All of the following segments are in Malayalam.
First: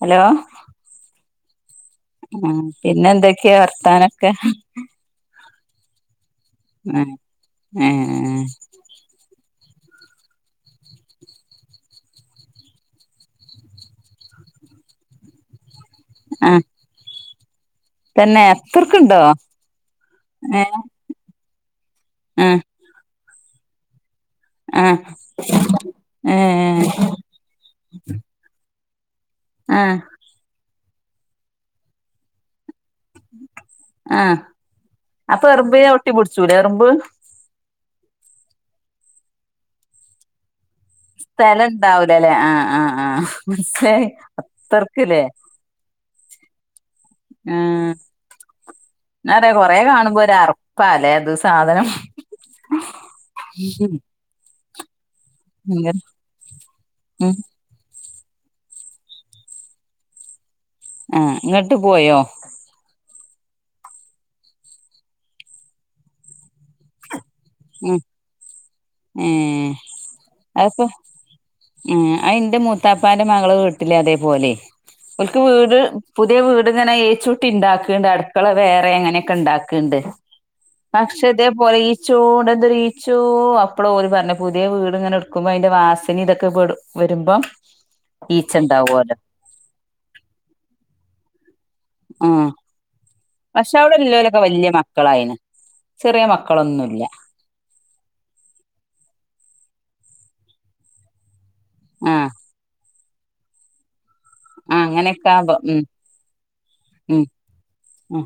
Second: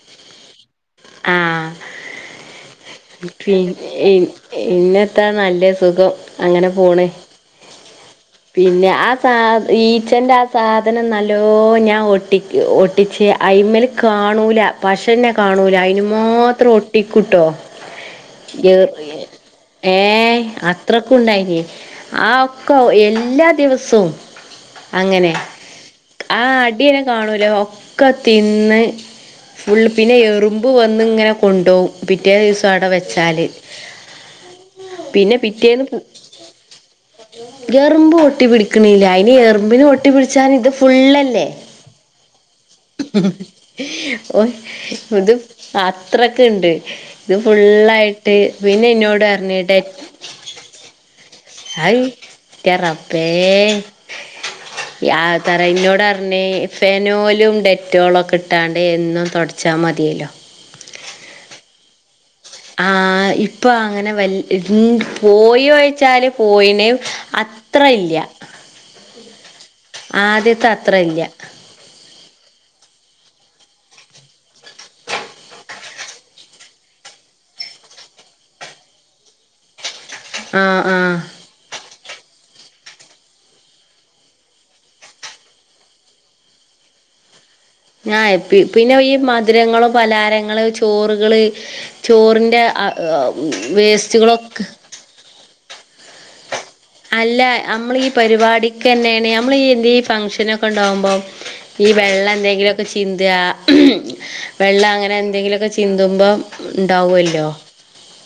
ഹലോ ആഹ് പിന്നെ പി എന്തൊക്കെയാ വർത്താനൊക്കെ ഇന്നെത്താ നല്ല സുഖം. അങ്ങനെ ആ പോണ് ഏ പിന്നെ ആ സാ ഈച്ചേന്റെ ആ സാധനം നല്ലോ ഞാൻ ഒട്ടിക്ക് ഒട്ടിച്ച് അയിമ്മേല് കാണൂല. പശന്നെ കാണൂല അയിന് മാത്രം ഒട്ടിക്കൂട്ടോ. തന്നേ അത്രക്കുണ്ടോ? ഏഹ് ഏ അത്രക്കും ഉണ്ടായിന് ആ ഒക്കും എല്ലാ ദിവസവും. ആ അങ്ങനെ ഏ ആ അടിയന്നെ കാണൂല ഒക്കെ തിന്ന് ഫുൾ ആ പിന്നെ എറുമ്പ് വന്നിങ്ങനെ കൊണ്ട് പോകും പിറ്റേ ദിവസം അവിടെ വെ ച്ചാല് ആ പിന്നെ അപ്പൊ പിറ്റേന്ന് എറുമ്പിനെ പൂ ഒട്ടി പിടിച്ചൂലേ എറുമ്പ് എറുമ്പ് ഒട്ടി പിടിക്കണില്ല അയിന് എറുമ്പിന് ഒട്ടി പിടിച്ചാൻ ഇത് ഫുള്ളല്ലേ സ്ഥലം ഇണ്ടാവൂലല്ലേ ആ ആ ആ മനസ്സിലായി ഓ അത്രക്കില്ലേ ഇത് അത്രക്ക് ഉണ്ട്. ഇത് ആ ഫുള്ളായിട്ട് പിന്നെ ഇന്നോട് എന്നാ പറയാ കൊറേ പറഞ്ഞിട്ടെ കാണുമ്പോ ഒരു അറപ്പാല്ലേ അത് സാധനം അയി ന്റെ റബ്ബേ യാ തറ ഇന്നോട് പറഞ്ഞ് ഉം ഫെനോയിലും ഡെറ്റ് റ്റോളൊക്കെ ഇട്ടാണ്ട് എന്നും തുടച്ചാൽ മതിയല്ലോ ആ എന്നിട്ട് പോയോ? ആ ഇപ്പൊ അങ്ങനെ വ പോയി വച്ചാല് പോയിന് അത്ര ഉം ഇല്ല ഏ ആദ്യത്തെ അത്ര ഇല്ല. അയെന്റെ മൂത്താപ്പാന്റെ മകള് വീട്ടില് അതേപോലെ ഓൾക്ക് വീട് പുതിയ വീട് ഇങ്ങനെ ഏച്ചൂട്ടി ഉണ്ടാക്കണ് അടുക്കള വേറെ അങ്ങനെയൊക്കെ ഇണ്ടാക്കുണ്ട്. ആ ആ പക്ഷേ ഇതേപോലെ ഈ ച്ചോട് എന്തരീച്ചോ അപ്പോൾ ഓര് പറഞ്ഞെ പുതിയ വീട് ഇങ്ങനെ എടുക്കുമ്പോ അതിന്റെ വാസന ഇതൊക്കെ പെടും വരുമ്പം ആ ഈച്ച പിന്നെ ഈ ഇണ്ടാവോലോ മധുരങ്ങള്, പലാരങ്ങള്, ചോറുകള് ചോറിന്റെ ആ പക്ഷേ അവടെല്ലോലൊക്കെ വല്യേ മക്കളായിണ് ചെറിയ മ അല്ലാ അമ്മളീ പരിപാടിക്കന്നേണ് അമ്മളീ ഇന്തീ ഫംഗ്ഷനൊക്കണ്ടാവുമ്പോ ഈ ആഹ് വെള്ളം എന്തെങ്കിലൊക്കെ ചിന്താ ആഹ് വെള്ളം അങ്ങനെ അങ്ങനെയൊക്കെ ആവുമ്പോ എന്തെങ്കിലൊക്കെ ഉം ചിന്തുമ്പം ഉം ഇണ്ടാവുവല്ലോ? ഉം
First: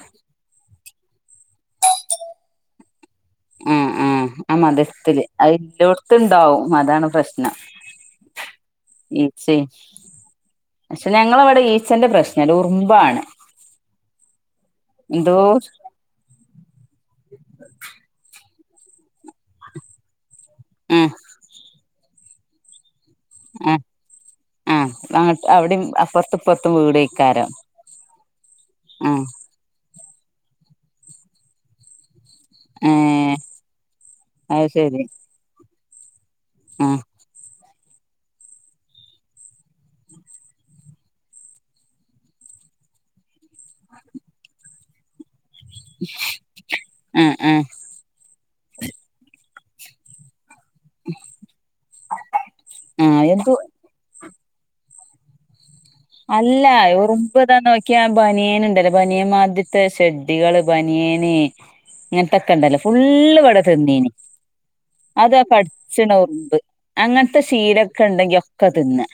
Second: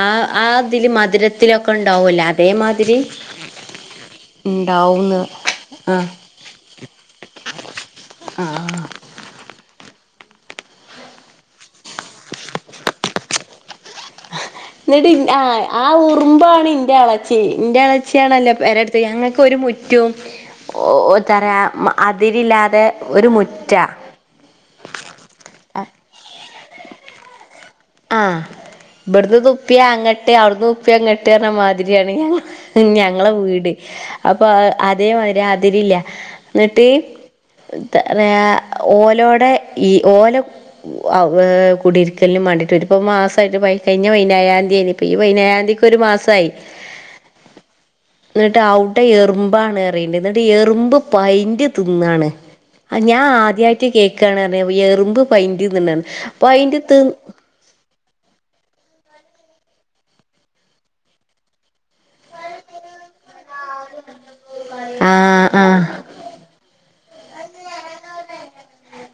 ആ ആതില് മധുരത്തിലൊക്കെ ഇണ്ടാവൂല്ലേ അതേമാതിരി ആഹ് ആഹ് ആ മധിരത്തില് ഉണ്ടാവുംന്ന് അയി ആ ഇല്ലോട്ത്തിണ്ടാവും അതാണ് പ്രശ്നം. ആ ആ ഈച്ചേ പക്ഷേ ഞങ്ങളവടെ ഈച്ചന്റെ പ്രശ്നല്ല ഉറുമ്പാണ്. ന്നിട്ട് ഇൻ എന്തോ ആ ആ ഉറുമ്പാണ് ഇന്റെ എളച്ചി ഇന്റെ എളച്ചി ന്റെ ആണല്ലോ പെരടുത്ത് ഞങ്ങക്കൊരു മുറ്റവും ആ ഓതറാ അതിരില്ലാതെ ഒരു മുറ്റാ. ആഹ് അപ്പൊങ്ങട്ട് അവിടേം അപ്പറത്തും ഇപ്പറത്തും വീടൊയ്ക്കാരം. ആഹ് ഇബ്ട്ന്ന് തുപ്പിയാ അങ്ങട്ട് അവിടുന്നുപ്പിയാ ഇങ്ങട്ട് റഞ്ഞ മാതിരിയാണ് ഞങ്ങ ഏ ഞങ്ങളെ വീട് അപ്പൊ അത് ശരി അതേമാതിരി അതിരില്ല്യ. ആ ന്നിട്ട് വ്യാ ഓലോടെ ഈ ഓല ഔ ഏ കുടിരിക്കലിനുംമാണ്ടി ഒരു മാസായിട്ട് പയി കയിഞ്ഞ പയിനേഴാന്തിയെയ്ന്ന് ഇപ്പൊ ഈ പയിനേഴാ ന്തിക്കൊരു മാസായി. ആ ആ ഇന്ന്ട്ട് ഔടെ എറുമ്പാണറീണ്ട് ഈ എറുമ്പ് പയ്ന്റ് തിന്നാണ്. ആ എന്തോ ഞാആദ്യായിട്ട് കേ ക്കാണ്റഞ്ഞപൊ എറുമ്പ് പയ്ന്റ് അല്ലാ ഉറുമ്പ് താ നോ ക്ക്യാ ബനിയൻ ഇണ്ടല്ലോ ബനിയൻമാതിരത്തെ ഷെഡികള് ബനിയന് ഇങ്ങനത്തൊക്കെ ഇണ്ടല്ലോ ഫുള്ള് ഇവടെ തിന്നീന് ആഹ് ആഹ് അതുആകടിച്ചണ ഉറുമ്പ് അങ്ങനത്തെ സീലൊക്കെ ഇണ്ടെങ്കി ഒക്കെ തിന്നാ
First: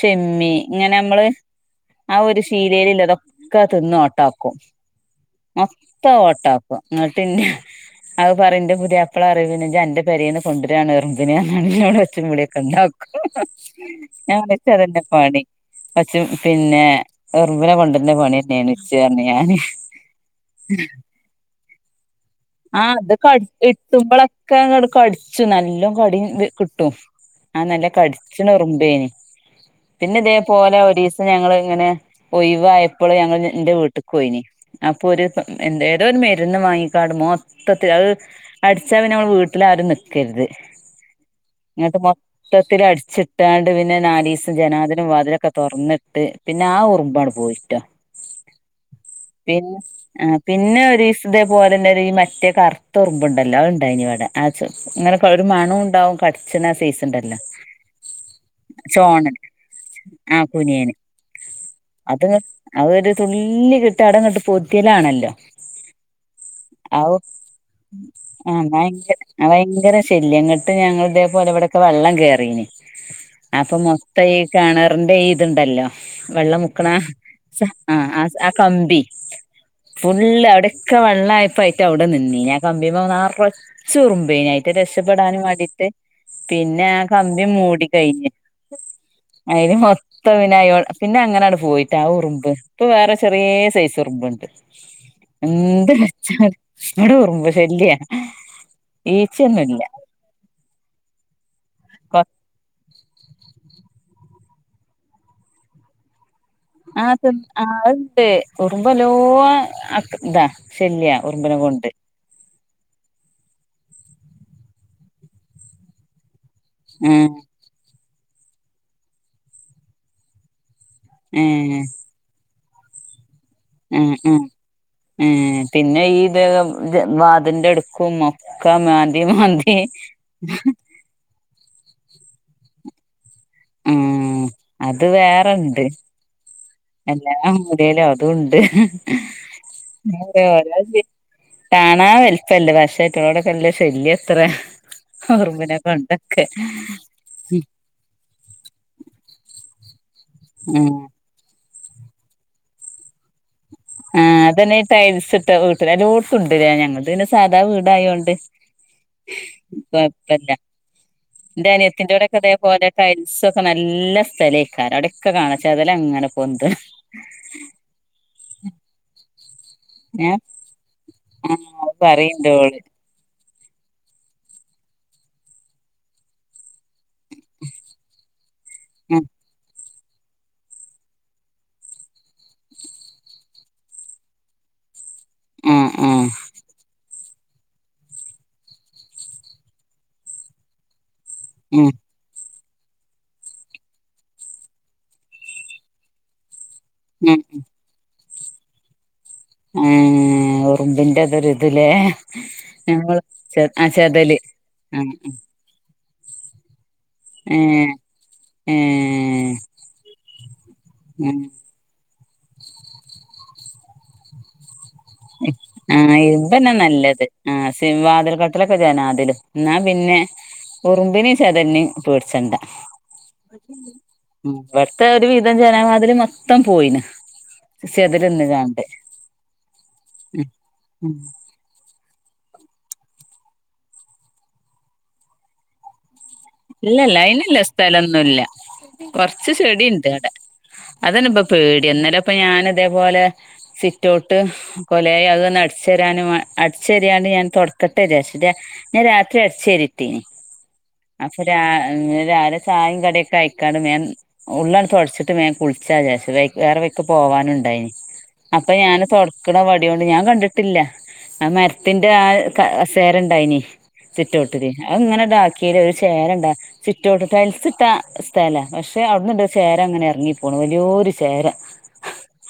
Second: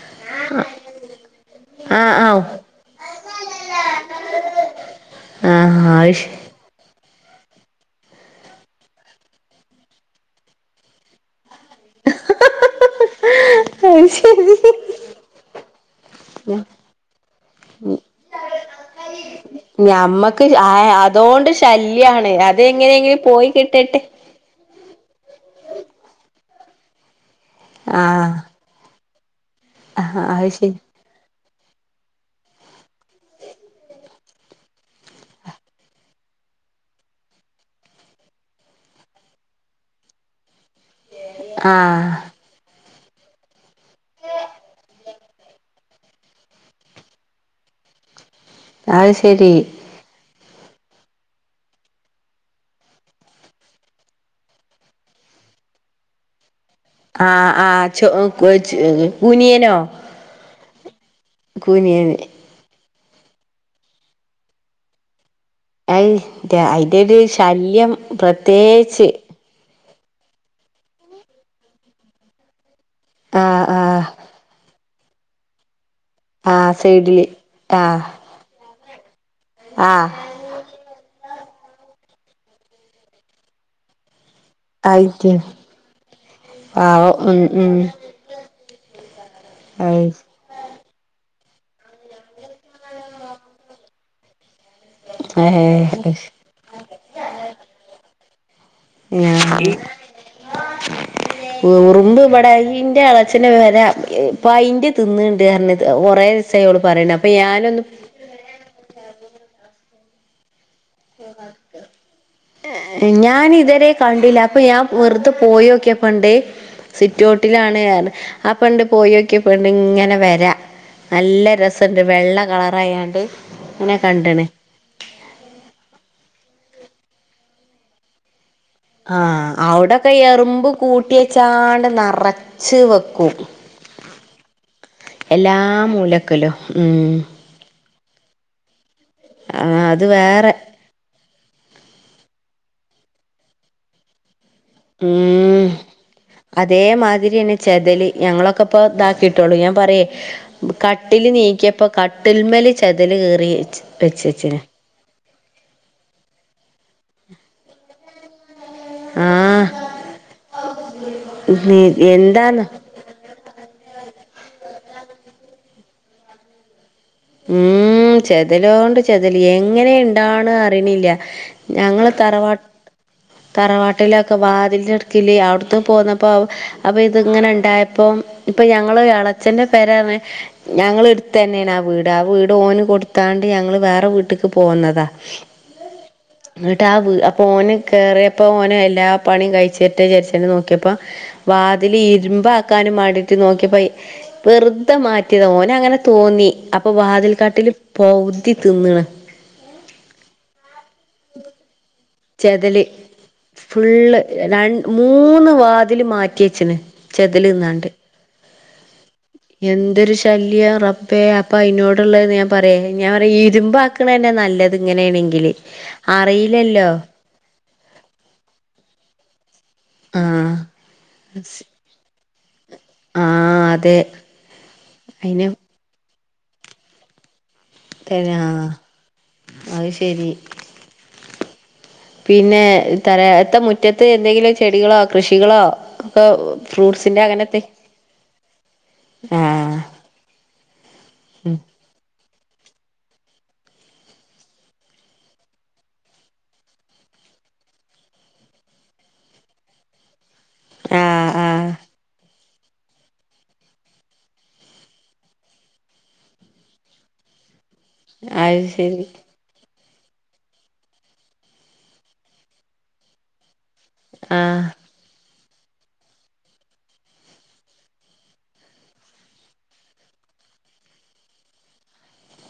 ഷിമ്മി ഇങ്ങനെ മ്മള് ആഹ് ആ ഒരു ശീലയിലില്ലതൊക്കെ തിന്ന് ഓട്ടാക്കും. ആഹ് ആഹ് അത് ശ മൊത്തംഓട്ടാക്ക്വാ പിന്നെ അത് പറയുംന്റെ പുതിയാപ്ല പറയും. പിന്നെ ഇജ് അന്റെ പേരീന്ന് കൊണ്ട്രാണ് ഇറുമ്പിനേന്ന് നല്ലോണം ഒച്ചീമ്പുളിം ഒക്കെ ഇണ്ടാക്കും. അത് ശരി ഞാന്ച്ചതന്നെ പണി പചും പിന്നെ എറുമ്പിനെ കൊണ്ടര്ണ പണിയന്നര്ന്നു ഇച്ച്ന്നറഞ്ഞു ഞാന്. ഞമ്മക്ക് അതോണ്ട് ശല്യാണ് ആ അത് അതെങ്ങനെയെങ്കിലും കട് പോയി കിട്ടട്ടെ ഇട്ടുമ്പളൊക്കങ്ങട്ട് കടിച്ചുംനല്ലോം കടീം ത് കിട്ടും അത് നല്ല കടിച്ചണ ഉറുമ്പേന് അഹാ അഅ് പോലെ ഒരീസം ഞങ്ങള് ങ്ങനെ ഒയിവായപ്പള് ഞങ്ങള് ഇന്റെ വീട്ട്ക്ക് പോയിന് അപ്പോ ഒരു എന്താ ഏതോരു മരുന്ന് വാങ്ങിക്കാട് മൊത്തത്തില് അഅ് അടിച്ചാൽ പിന്നെമ്മളെ വീട്ടിൽ ആരും നിക്കരുത്. ഇങ്ങട്ട് ആഹ് മൊത്തത്തിലടിച്ചിട്ടാണ്ട് പിന്നെ നാലീസം ജനാതിലും വാതിലൊ ഒക്കെ തുറന്നിട്ട് പിന്നെ ആ ഉറുമ്പങ്ങട് പോയിട്ടോ അഅ് ശരി പിന്നെ ആ പിന്നെ ഒരീസം ഇതേപോലെന്നൊരീമറ്റേ കറുത്ത ഉറുമ്പുണ്ടല്ലോ അഅ്ണ്ടായിനിവിടെ അത് സ് ഇങ്ങനൊക്കെ ഒരു മണോംഇണ്ടാവും കടിച്ചണാ സൈസിണ്ടല്ലോ ആഹ് ആഹ് ചോ ചോണ കുനിയനോ തുനിയന് കുനിയന് അത് അവ ഒരു തുള്ളി കിട്ടാടംങ്ങട്ട് പൊത്തിയലാണല്ലോ അഅ് ന്റ അയിന്റൊരു ശല്യം പ്രത്യേകിച്ച് യങ്കര ശല്യംങ്ങട്ട് ഞങ്ങളിതേപോലെ ഇവിടൊക്കെ വെള്ളം കേറിന് ആഹ് അപ്പൊ ആഹ് മൊത്തംഈ കേണേറിന്റെ ഈഇത്ണ്ടല്ലോ ആഹ് വെള്ളംമുക്കണ സൈഡില് സ ആ ആഹ് ആ സ ആ കമ്പി ആഹ് ഫുള്ള് അവിടൊക്കെ വെള്ളായപ്പയ്റ്റ അവിടെ നിന്നീന് ആ കമ്പിമ്മെ നറച്ചുറുമ്പ് വെയിനായിട്ട് ആയിക്ക് രക്ഷപ്പെടാനുംവേണ്ടീട്ട് പിന്നെ ആ പാവം ഉം കമ്പി ഉം മൂടി കയിഞ്ഞ് അയില് അയ് മൊത്തപിനയ്കോടെ പിന്നെ അങ്ങനാണ് പോയിട്ട് ആ ഉറുമ്പ് ഇപ്പൊ വേറെ ചെറിയ സൈസ് ഉറുമ്പ്ണ്ട് എന്ത് ഏഹ് വെച്ചാലും ഇവിടെ ഉറുമ്പ് ശല്യ ഈച്ചയൊന്നുല്ല ഉറുമ്പ് ഇവിടെ ഇന്റെ അച്ഛന് വരെ പൈന്റ് തിന്നണ്ട് കാര കൊറെ ആഹ ആ് അത്ണ്ട് ഉറുമ്പല്ലോ ഇതാ ശല്യ ഉറുമ്പിനെ കൊണ്ട് ഞാൻ ഇതുവരെ കണ്ടില്ല അപ്പൊ ഞാൻ വെറുതെ പോയിക്കിയപ്പണ്ടേ ഉം സിറ്റോട്ടിലാണ് ഞാൻ ആ പെണ്ട് പോയിക്കിയ പെണ്ട് ഇങ്ങനെ വരാ നല്ല ഉം രസുണ്ട് വെള്ള കളർ പറയാണ്ട് ഉം ഉം ഉ പിന്നെ ഈ ഇത് വാതിലിന്റെ എടക്കും ആഹ അവിടൊക്കെ എറുമ്പ് കൂട്ടിയച്ചാണ്ട് നിറച്ച് വെക്കും ഉം അത് എല്ലാ വേറെണ്ട് മൂലക്കിലോ എല്ലാ മൂലയിലും അതും ഉണ്ട് അത് രാ വേറെ കാണാൻ വലുപ്പംമല്ല പക്ഷേട്ടുള്ളോടൊക്കെല്ല ശല്യം എത്ര ഉം ഉറുമ്പിനെ കൊണ്ട് അതേമാതിരിന്നെ ചെതല് ഞങ്ങളൊക്കെ ഇപ്പ ഇതാക്കിട്ടളു ഞാൻ പറ്യേയ് ഉം കട്ടില് നീക്കിയപ്പോ കട്ടിൽമല് ചെതല് കേറിയ്ച്ച് ആഹ് അതന്നെ ഈ ടൈൽസ്ട്ട വീട്ടില് എല്ലോട്ത്തുണ്ട്ലേ ഞങ്ങളത് പിന്നെ സാദാ വീടായോണ്ട് ആഹ് കൊയപ്പല്ല. ഇന്റെ നീ അനിയത്തിൻ്റോടെ ക്കെ എന്താന്ന് ഇതേപോലെ ടൈൽസൊക്കെ നല്ല സ് സലെയ്ക്കാരം അവിടെക്കെ കാണാ ചെതലങ്ങനെ പൊന്ത്ണൂ ഉം ചെതലോണ്ട് ചെതല് എങ്ങനെ ഏഹ് ഇണ്ടാവണ് അറിണില്ല്യ. ആഹ് അത് ഞങ്ങളെ തറവാ പറയ്ണ്ടോള് തറവാട്ടിലൊക്കെ വാതിൽൻ്റെ ഇട്ക്കില് അവ്ട്ന്ന് പോന്നപ്പോ അപ്പ ഇത് ങ്ങനെ ഇണ്ടായപ്പോം ഇപ്പൊ ഞങ്ങളെ ഉം എളേച്ചന്റെ പെരർഞ്ഞ് ഞങ്ങള് ഇട്ത്തതന്നേണ് ആ വീ ട് ആ വീട് ഓന് കൊടുത്താണ്ട് ഞങ്ങള് വേറെ വീട്ട്ക്ക് പോന്നതാ. ആഹ് ആഹ് ന്നട്ടാവ് ഓന് കേറ്യേപ്പോ ഓന് എല്ലാ പണിം കയ്ച്ചട്ടെ ചാര്ച്ച്ണ് നോക്ക്യെപ്പം ഉം വാതില് ഇര്മ്പാ ക്കാനും മാണ്ടീട്ട് നോക്ക്യപ്പൊ ഇ വെർതെ മാറ്റ്യതാ ഓനങ്ങനെ തോന്നി അ പ്പൊ വാതിൽ ഉം കട്ട്ല് പൗതി തിന്ന്ണ് ഏഹ് ഉറുമ്പിന്റെതൊര്ത് ചെതല് ആഹ് ഫുള്ള് ചെതല് രൺ ആഹ് മൂന്ന് വാ തില് മാറ്റ്യെച്ച്ണ് ചെതല്ന്നാണ്ട് ഏഹ് ഏഹ് എന്തൊര് ശല്യാ റബ്ബേ ഉം അപ്പയ്നോട്ള്ളെ ഞാൻ പറ്യേ ഏഹ് ഞാൻ പറ്യാ ഇര്മ്പാക്ക്ണെന്നെ നല്ല ആഹ് ഇര്മ്പന്നെ നല്ലത് ആഹ് സിം വാത്ൽ കട്ട്ലെക്കെ ജനാതിലും ന്നാ പിന്നെ ആഹ് ഉറുമ്പിനിം ചെതൽനിം പേട്ച്ചണ്ടാ ആഹ് അതെ ഉം ഇവട്ത്തെ ഒര് അയിന് വിധം ജനവാതില് മൊ ത്തം പോയ്ണ് ചെതല്ന്ന്കാണ്ട് അത്ശെരി പിന്നെ ത്താറ്യാ എത്താ മുറ്റത്ത് എന്തെങ്കിലും ചെടികളോ കൃഷികളോ ഒക്കെ ഇല്ലല്ലാ ഫ്രൂട്ട്സിന്റെ അയ്ന്ല്ല അങ്ങനത്തെ സ്ഥലൊന്നുല്ല കൊർച്ച് ആഹ് ചെടിണ്ട് വടെ അതെന്നെപ്പ പേട്യാ ഇന്നലെ പ്പ ഞാന് തേപോലെ സിറ്റൗട്ട് കൊലേയ് അതൊന്ന് അട്ച്ചേരാനും വാ അട്ച്ചേര്യാണ്ട് ണ്ട് ഞാൻ താെട്ക്കട്ടെ ജാര്ച്ച് ഞാൻ രാത്രി അട്ച്ചേരിട്ടീനി ആഹ് അപ്പ ഞാ ആഹ് ഇങ്ങനെ രാവ്‌ലെ ചായിം കടിക്കെയ്ക്കാണ്ട് ബേം ഉള്ളാണ്ട് താെട്ച്ച്ട്ട് ബേം കുൾച്ചാചാര്ച്ച് വെയ് വേറെ വെയ്ക് പോവാനുണ്ടായ്നി അത് അപ്പ ഞാന് ശരി തൊട്ക്ക്ണ വ ട്യോണ്ട് ഞാൻ കണ്ട്ട്ട്ല്ല ആ മര്ത്ത്ന്റെ ആ ക സേരണ്ടായ്നി ആഹ് സിറ്റൗട്ടിൽ ആങ്ങനെങ്ങട്ട് ആക്കിയേൽ ഒരു ചേരണ്ടാ സിറ്റോട്ട് ടൈൽസ്ട്ടാ സ്ഥല പക്ഷെ അവിടുന്ന് ണ്ട് ചേര ണ്ട്ങ്ങനെ ഇറങ്ങി പോണ് വല്യോ രു ചേര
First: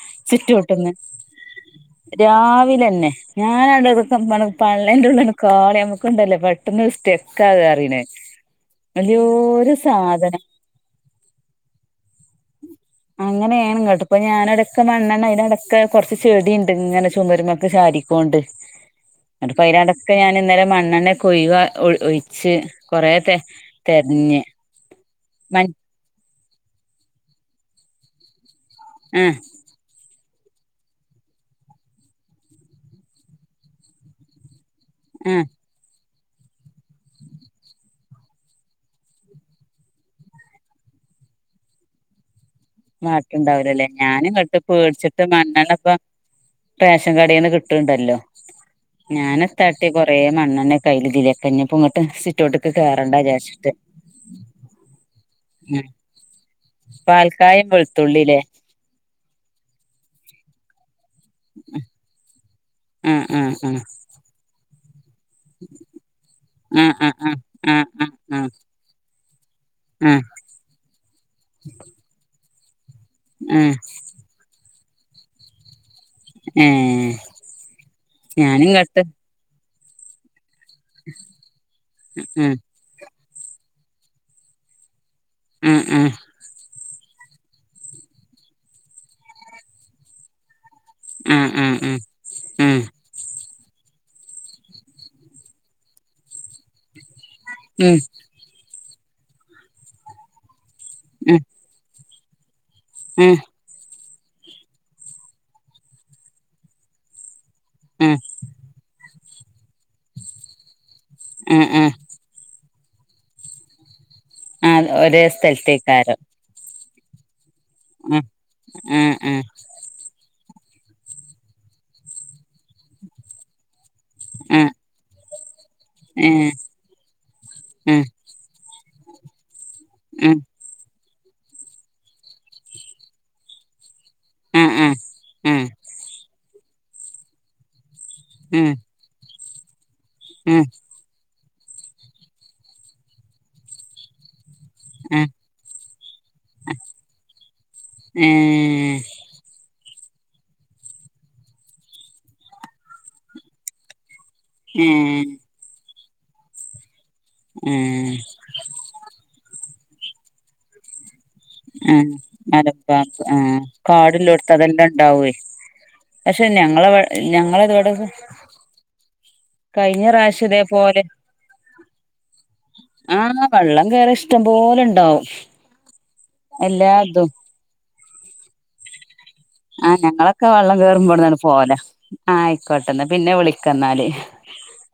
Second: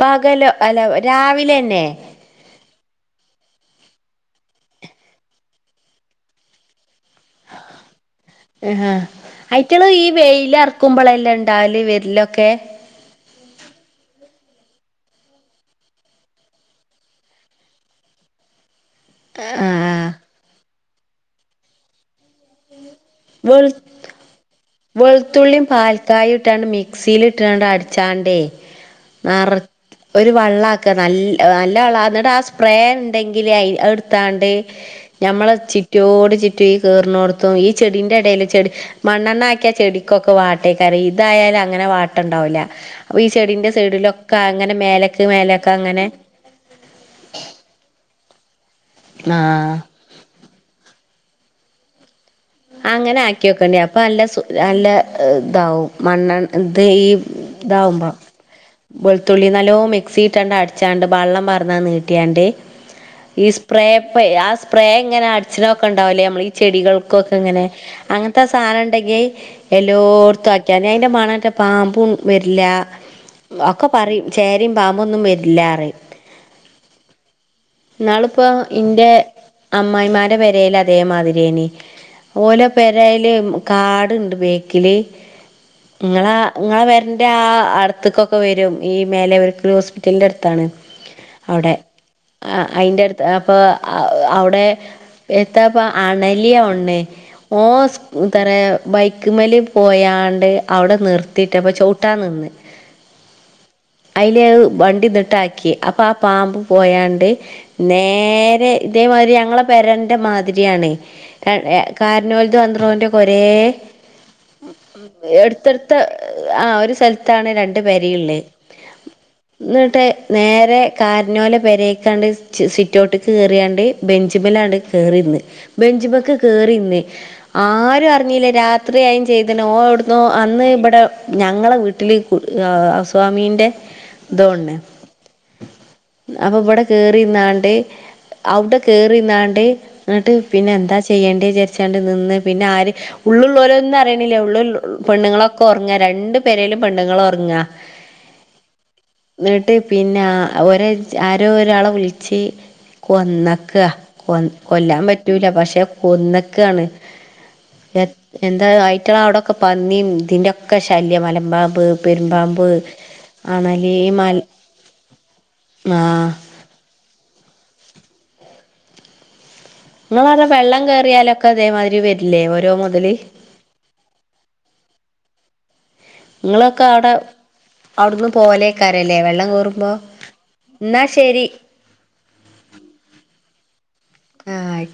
പകലോ അല്ല സിറ്റൗട്ടിന്ന് രാവിലെ തന്നെ രാവിലെ പിന്നെ ഞാനവിടെക്ക പള്ളന്റെ ഉള്ളന്ന് കാളി നമ്മുക്ക്ണ്ടല്ലേ പെട്ടെന്ന് സ്റ്റെക്ക ആവാ റിലെ ആ ഐറ്റള് ഈ വെയിലറക്കുമ്പോളെല്ലേ ണ്ടാവല് വെരലൊക്കെ അങ്ങനെയാണ് കേട്ട് പ്പൊ അങ്ങനാണ് ങ്ങട്ട് പ്പംഞാനട ക്കെമണ്ണണ് അയിലെവ്ടെ കെകുറച്ച് ചെടി ണ്ട് ഇങ്ങനെ ചുമരുമൊക്കെ ചാരിക്കും. ഉണ്ട് ന്നട്ട് ആഹ് പ്പയിലാണ്ടൊക്കെ ഞാൻ ന്നലെ മണ്ണെണ്ണയെക്കെ ഒഴിവാ ഒഴിച്ച് കൊറെ തെര വെളു തെരഞ്ഞെ. വെളുത്തുള്ളിയും പാൽക്കായ ഇട്ടാണ്ട് മിക്സിയിലിട്ടണ്ട് അടിച്ചാണ്ടേ ആഹ് നറത്ത് ഒരു വള്ളാക്ക നല്ല നല്ല വള്ള എന്നിട്ട് ആ സ്പ്രേ ണ്ടെങ്കിൽ അത് ട്ത്താണ്ട് ആഹ് ഞമ്മളെ ചിറ്റോട് ചിറ്റും, ഈ കേറ്ണോട് ത്ത് ഓ ഈ ചെടിന്റെ ടയിൽ ചെടി മണ്ണെണ്ണ. ക്കിയാ ചെടിക്കൊക്കെ വാട്ടേക്കാരം ഇതായാലും അങ്ങനെ വാട്ട ണ്ടാവൂല. അപ്പൊ ഈ ചെടിന്റെ വാട്ടുണ്ടാവൂലല്ലേ ഞാനും സൈഡിലൊക്കെ കേട്ട് അങ്ങനെ മേലക്ക് പേടിച്ചിട്ട് മേലൊക്കെ മണ്ണെണ്ണ ഇപ്പ അങ്ങനെ റേഷൻ കടയിന്ന് കിട്ട്ണ്ടല്ലോ. ആഹ് ഞാനത്താട്ടിയെ കൊറേ മണ്ണണ്ണെ കയ്ൽ തിരക്ക ഞ്ഞപ്പ ങ്ങട്ട് അങ്ങനെ ആക്കിയോക്കേണ്ടി അപ്പൊ അല്ല സുഖ നല്ല ഉം താവും [unintelligible] പാൽക്കായും ഇതാവുമ്പ വെളുത്തുള്ളില്ലേ വെളുത്തുള്ളി നല്ലോ മിക്സി ഇട്ടാണ്ട് അടച്ചാണ്ട് ബള്ളം പാർന്ന് നീട്ടിയാണ്ട് ആഹ് ഈ ആഹ് സ്പ്രപ് ആ സ് സ്പ്രേ ങ്ങനെ അടിച്ചിന ഒക്കെ ഉണ്ടാവലേ നമ്മൾ ഈ ആഹ് ആഹ് ചെടികൾക്കൊക്കെ ആഹ് ഇങ്ങനെ ആഹ് ആഹ് അങ്ങനത്തെ ആഹ് സാധനം ഉണ്ടെങ്കിൽ ആഹ് ആഹ് എല്ലോട്ത്തും ആക്കിയ ഞ അതിന്റെ മണെറ്റ പാമ്പും വരില്ല. ആഹ് ഒക്കെ പറയും. ചേര രിംപാമ്പൊന്നും വരില്ലാറിം ഏഹ് നാളിപോ ഞാനും കട്ട് ന്റെ അമ്മായിമാൻ്റെ പെരേല് അതേമാതിരെനി ആഹ് ഓലെ പെരേല് കാട്ണ്ട് ബാക്കില് ആഹ് ങ്ങളെ ങ്ങളെ [unintelligible] ന്റെ ആ അടുത്തുക്കൊക്കെ വരും. ഈ മേലെ [unintelligible] ഹോസ്പിറ്റലിന്റെ അട്ത്താണ്. ആഹ് ആഹ് ഔടെ ആഹ് ആ ആഹ് ആഹ് അയിന്റെ അടുത്ത് ആ അപ്പൊ അവിടെ എത്തപ്പ അണലിയോണ് ഓൻ [unintelligible] ബൈക്ക്‌മല് പോയാണ്ട് അവിടെ ഉം ഉം നിർത്തിട്ടപ്പം ചൗ ട്ടാ നിന്ന്. ട്ടാ ഉം അയില് വണ്ടിന്നിട്ടാക്കി അപ്പൊ ആ പാമ്പ് പോയാണ്ട് ഉം നേരെ ഇതേമാതിരി ഞങ്ങളെ പെരന്റെ മാതിരിയാണ്. ഉം ഉം [unintelligible] ആഡ്രോൻ്റെക്കെ ഒരേ ആഹ് ഒരേ എടുടുത്ത സ്ഥലത്തേക്കാരം ആ ഒരു സ് സ്ഥലത്താണ് രണ്ട് പെരിം ഉം ള്ളത് ഉം ഉം ന്നട്ട് നേരെ കാര്നോലെ പെരേക്കാണ്ട് സിറ്റോട്ട് കേറി യാണ്ട് ഉം ബെഞ്ചുമലാണ് കേറിന്ന്, ബെഞ്ചുമക്ക് ഏഹ് കേറിന്ന്, ഉം ആരും അറിഞ്ഞില്ല രാത് ത്രിയായും ചെയ്ത്ണ് ഓ ഒട്ന്നോ ഉം അന്ന് ബ്ടെ ഞങ്ങളെ വീട്ടില് കൂട് ഹൗസ് വാമി ന്റെ ഉം ന്തൊണ്ണ് ഉം ഉം അപ്പൊ ഇവിടെ കേറിന്നാണ്ട് ഉം ഉം ഔടെ കേറിന്നാണ്ട് ന്നിട്ട് പിന്നെ എന്താ ചെയ്യേണ്ട ണ്ട് നിന്ന് പിന്നെ ആര് ഉള്ള ള്ളോലൊന്നും അറിയണില്ലേ ഉള്ള്ള്ളോ ഉം പെണ്ണുങ്ങളൊക്കെ ഒറങ്ങാ രണ്ടു പേരേലും പെണ്ണുങ്ങൾ ഒറങ്ങാ. ഏഹ് ന്നെട്ട് പിന്നെ ഒര ആരോ ഒരാളെ വിളിച്ച് കൊന്നക്ക. കൊ കൊല്ലാൻ ഏഹ് പറ്റൂല പക്ഷെ കൊന്നക്കാണ്. എ ഏഹ് എന്താ ആയിറ്റങ്ങളെവിടെൊക്കെ പന്നിം തിന്റെൊക്കെ ശല്യ മല ആ മലമ്പാമ്പ് ആ അണലി മൽ കാടിലോട്ത്ത് അതെല്ലാം ണ്ടാവേ. ആ പക്ഷെ ഞങ്ങളെവ ഞങ്ങളവീടെ ഇങ്ങളവ്ടെ വെള്ളം കേറിയാലൊക്കെ തേമാത്‌രി വെര്ലേ ഒ ആഹ് വള്ളം കേറിയ ഇഷ്ടം പോലെണ്ടാവും. ഇങ്ങളൊക്കെ അവ്ടെ അവ്ട്ന്ന് പോലേക്കാര ആഹ് ഞങ്ങളൊക്കെ വള്ളം കേറുമ്പോ വ്ട്ന്നാണ്ട് ശരി പോല. ആ ആയിക്കോട്ടന്ന പിന്നെ വിളിക്കന്നാല്. ആഹ് ആയ്